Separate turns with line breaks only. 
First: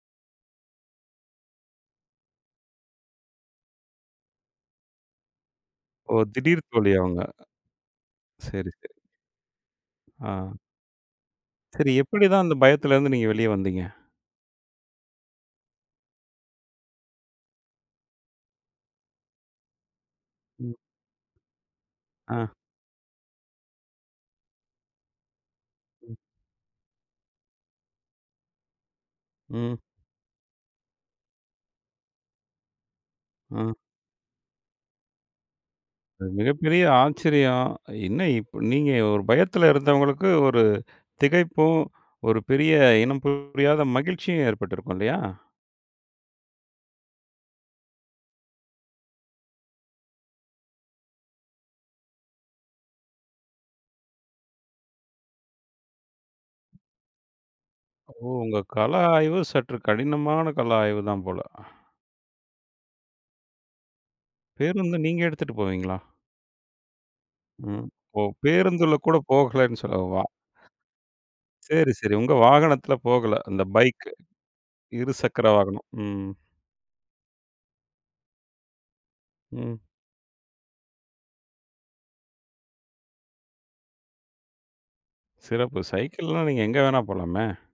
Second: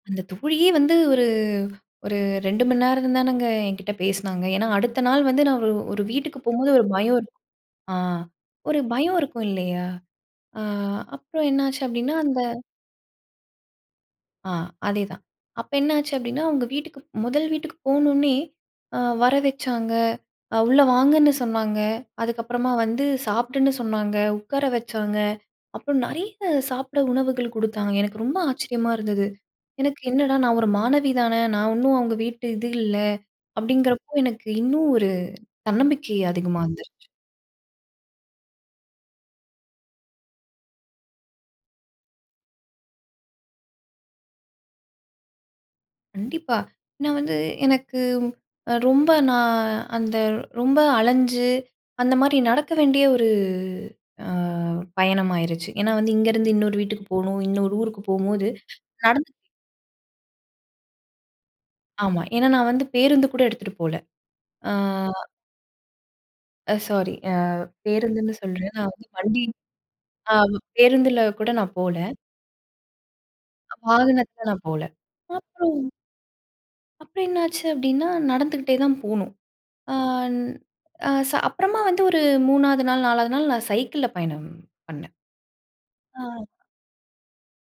அந்த தோழியே வந்து ஒரு ஒரு 2 மணி நேரந்தானேங்க என்கிட்ட பேசினாங்க. ஏன்னா அடுத்த நாள் வந்து நான் ஒரு ஒரு
ஓ!
வீட்டுக்கு
திடீர்
போம்போது ஒரு
தோழி
பயம்
அவுங்க.
இருக் ஆ
சரி,
ஒரு
சரி.
பயம் இருக்கும், இல்லயா?
ஆ.
ஆ, அப்புறம் என்னாச்சு
சரி.
அப்பிடின்னா,
எப்பிடி
அந்த
தான் அந்த பயத்திலருந்து நீங்க வெளிய வந்தீங்க?
ஆ, அதே தான். அப்ப என்ன ஆச்சு அப்பிடின்னா, அவுங்க வீட்டுக்கு, முதல் வீட்டுக்கு போனவுடனே ஆ வர வச்சாங்க. அ
ம்.
உள்ள வாங்கன்னு சொன்னாங்க.
ஆ.
அதுக்கப்பறமா வந்து சாப்பிடுன்னு சொன்னாங்க. உட்கார வச்சாங்க. அப்புறம்
ம்.
நிறைய சாப்பிட உணவுகள் குடுத்தாங்க. எனக்கு ரொம்ப ஆச்சரியமா இருந்தது.
ம்.
எனக்கு என்னடா! நான் ஒரு மாணவி தானே! நான் இன்னும் அவுங்க வீட்டு இது இல்ல,
அ.
அப்பிடிங்கிறப்போ, எனக்கு இன்னும் ஒரு தன்னம்பிக்கை
அ
அதிகமா
மிகப்பெரிய
வந்துருச்சு.
ஆச்சரியம்! என்ன இப் நீங்க ஒரு பயத்தில இருந்தவங்களுக்கு ஒரு திகைப்பும், ஒரு பெரிய இனம் புரியாத மகிழ்ச்சியும் ஏற்பட்டிருக்கும், இல்லயா!
கண்டிப்பா. நான் வந்து எனக்கு அ ரொம்ப நான் அந்த ரொம்ப அலஞ்சு அந்தமாரி நடக்க வேண்டிய ஒரு அ பயணமாயிருச்சு. ஏன்னா வந்து இங்கருந்து இன்னொரு வீட்டுக்கு போணும். இன்னொரு ஊருக்கு
ஓ!
போம்போது,
உங்க கள
நடந்து
ஆய்வு சற்று கடினமான கள ஆய்வு தான் போல.
ஆமா. ஏன்னா நான் வந்து பேருந்துகூட எடுத்துட்டு போல. ஆ.
பேருந்த நீங்க எடுத்துட்டு போவீங்களா?
அ சாரி. ஆ,
ம். ஓ!
பேருந்துன்னு சொல்றேன் நான்
பேருந்தில கூட
வண்டி
போகலேன்னு சொல்ல வா
ஆ பேருந்தில கூட நான்
சரி,
போல.
சரி. உங்க வாகனத்தில போகல. அந்த பைக்கு.
வாகனத்துல நான் போல.
இருசக்கர
அப்புறம்
வாகனம். ம்.
அப்புறம் என்ன ஆச்சு அப்பிடின்னா, நடந்துகிட்டே தான் போணும்.
ம்.
அன் ச அப்பறமா வந்து ஒரு 3 வது நாள், 4 வது நாள் நான் சைக்கிள்ல பயணம் பண்ணேன்.
சிறப்பு. சைக்கிள்ன்னா நீங்க
ஆ.
எங்கு வேணா போலாமே!